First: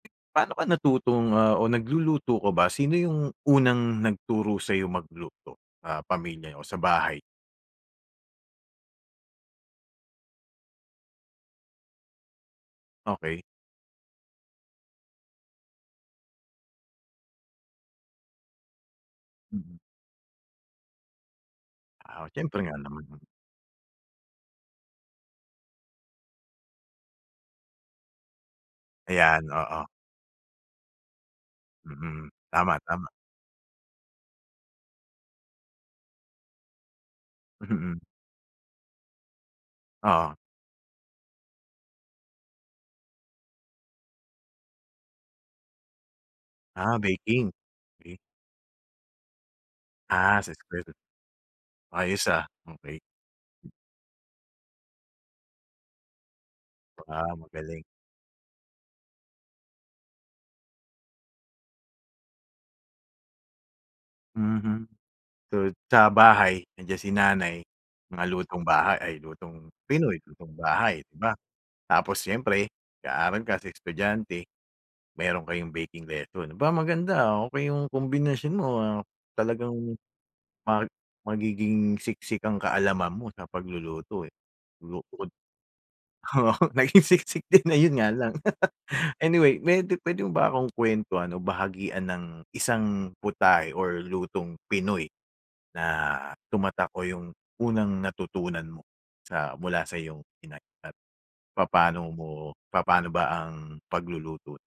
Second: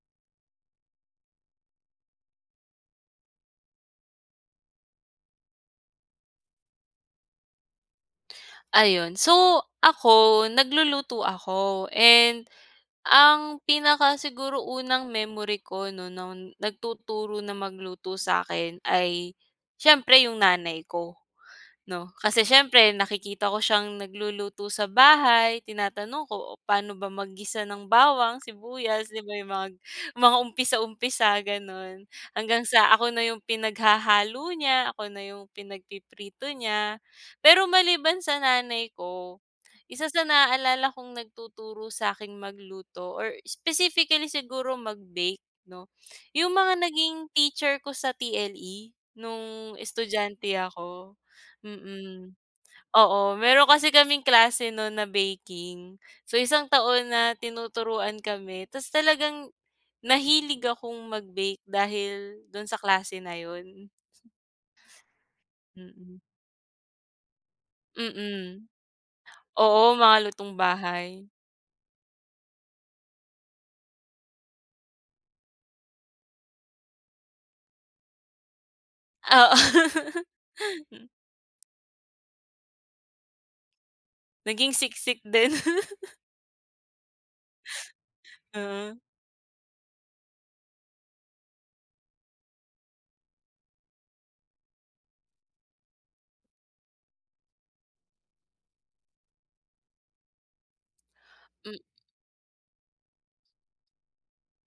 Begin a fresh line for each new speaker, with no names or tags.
Paano ka natutong ah o nagluluto ka ba? Sino yung unang nagturo sa'yo magluto, ah, pamilya o sa bahay?
Ayun. So, ako nagluluto ako. And
Okey.
ang pinaka siguro unang memory ko 'no no'n nagtuturo na magluto sa'kin ay
Mm.
siyempre yung nanay ko, 'no?
Aw,
Kasi,
syempre nga
siyempre
naman.
nakikita ko siyang nagluluto sa bahay, tinatanong ko, "Oh, paano ba mag-gisa ng bawang, sibuyas?" 'Di ba.
Ayan
Yung mga
oo.
mga umpisa umpisa, gano'n.
Mhm.
Hanggang
Tama.
sa ako
Tama.
na yung pinaghahalo niya, ako na yung pinagpiprito niya. Pero
Mhm.
maliban sa nanay ko, isa sa
Oo.
naaalala kong nagtuturo sa'king magluto, or specifically siguro magbake 'no? Yung mga
Ah,
naging
baking.
teacher ko sa
Cake.
TLE nung
Ah, sa
estudyante
[unintelligible]
ako.
Ayos
Mm.
ah, okey.
Oo, meron kasi kaming klase nun na baking. So, isang taon
Ah,
na
magaling.
tinuturuan kami. Ta' s, talagang nahilig akong magbake dahil dun sa klase na yun.
Mhm tot sa
Mm.
bahay nandiyan si nanay. Mga lutong
Mm.
bahay ay lutong
Oo, mga
pinoy,
lutong
lutong bahay, 'di
bahay.
ba? Tapos siyempre, nag-aaral kasi estudyante, meron kayong baking lesson. 'Ba maganda, ah, okey yung kombinasyon mo, ah. Talagang mag
Oo.
magiging siksik ang kaalaman mo sa pagluluto, eh.
Naging
Luto
siksik
ko din
din.
oo, naging siksik din, 'yon nga lang.
Mm.
Anyway, pwede pwede mo ba akong kwentuhan o bahagian ng isang putahe or lutong Pinoy na tumatak o yung unang natutunan mo sa mula sa iyong Inay. At
Hmm.
papano mo papaano ba ang pagluluto?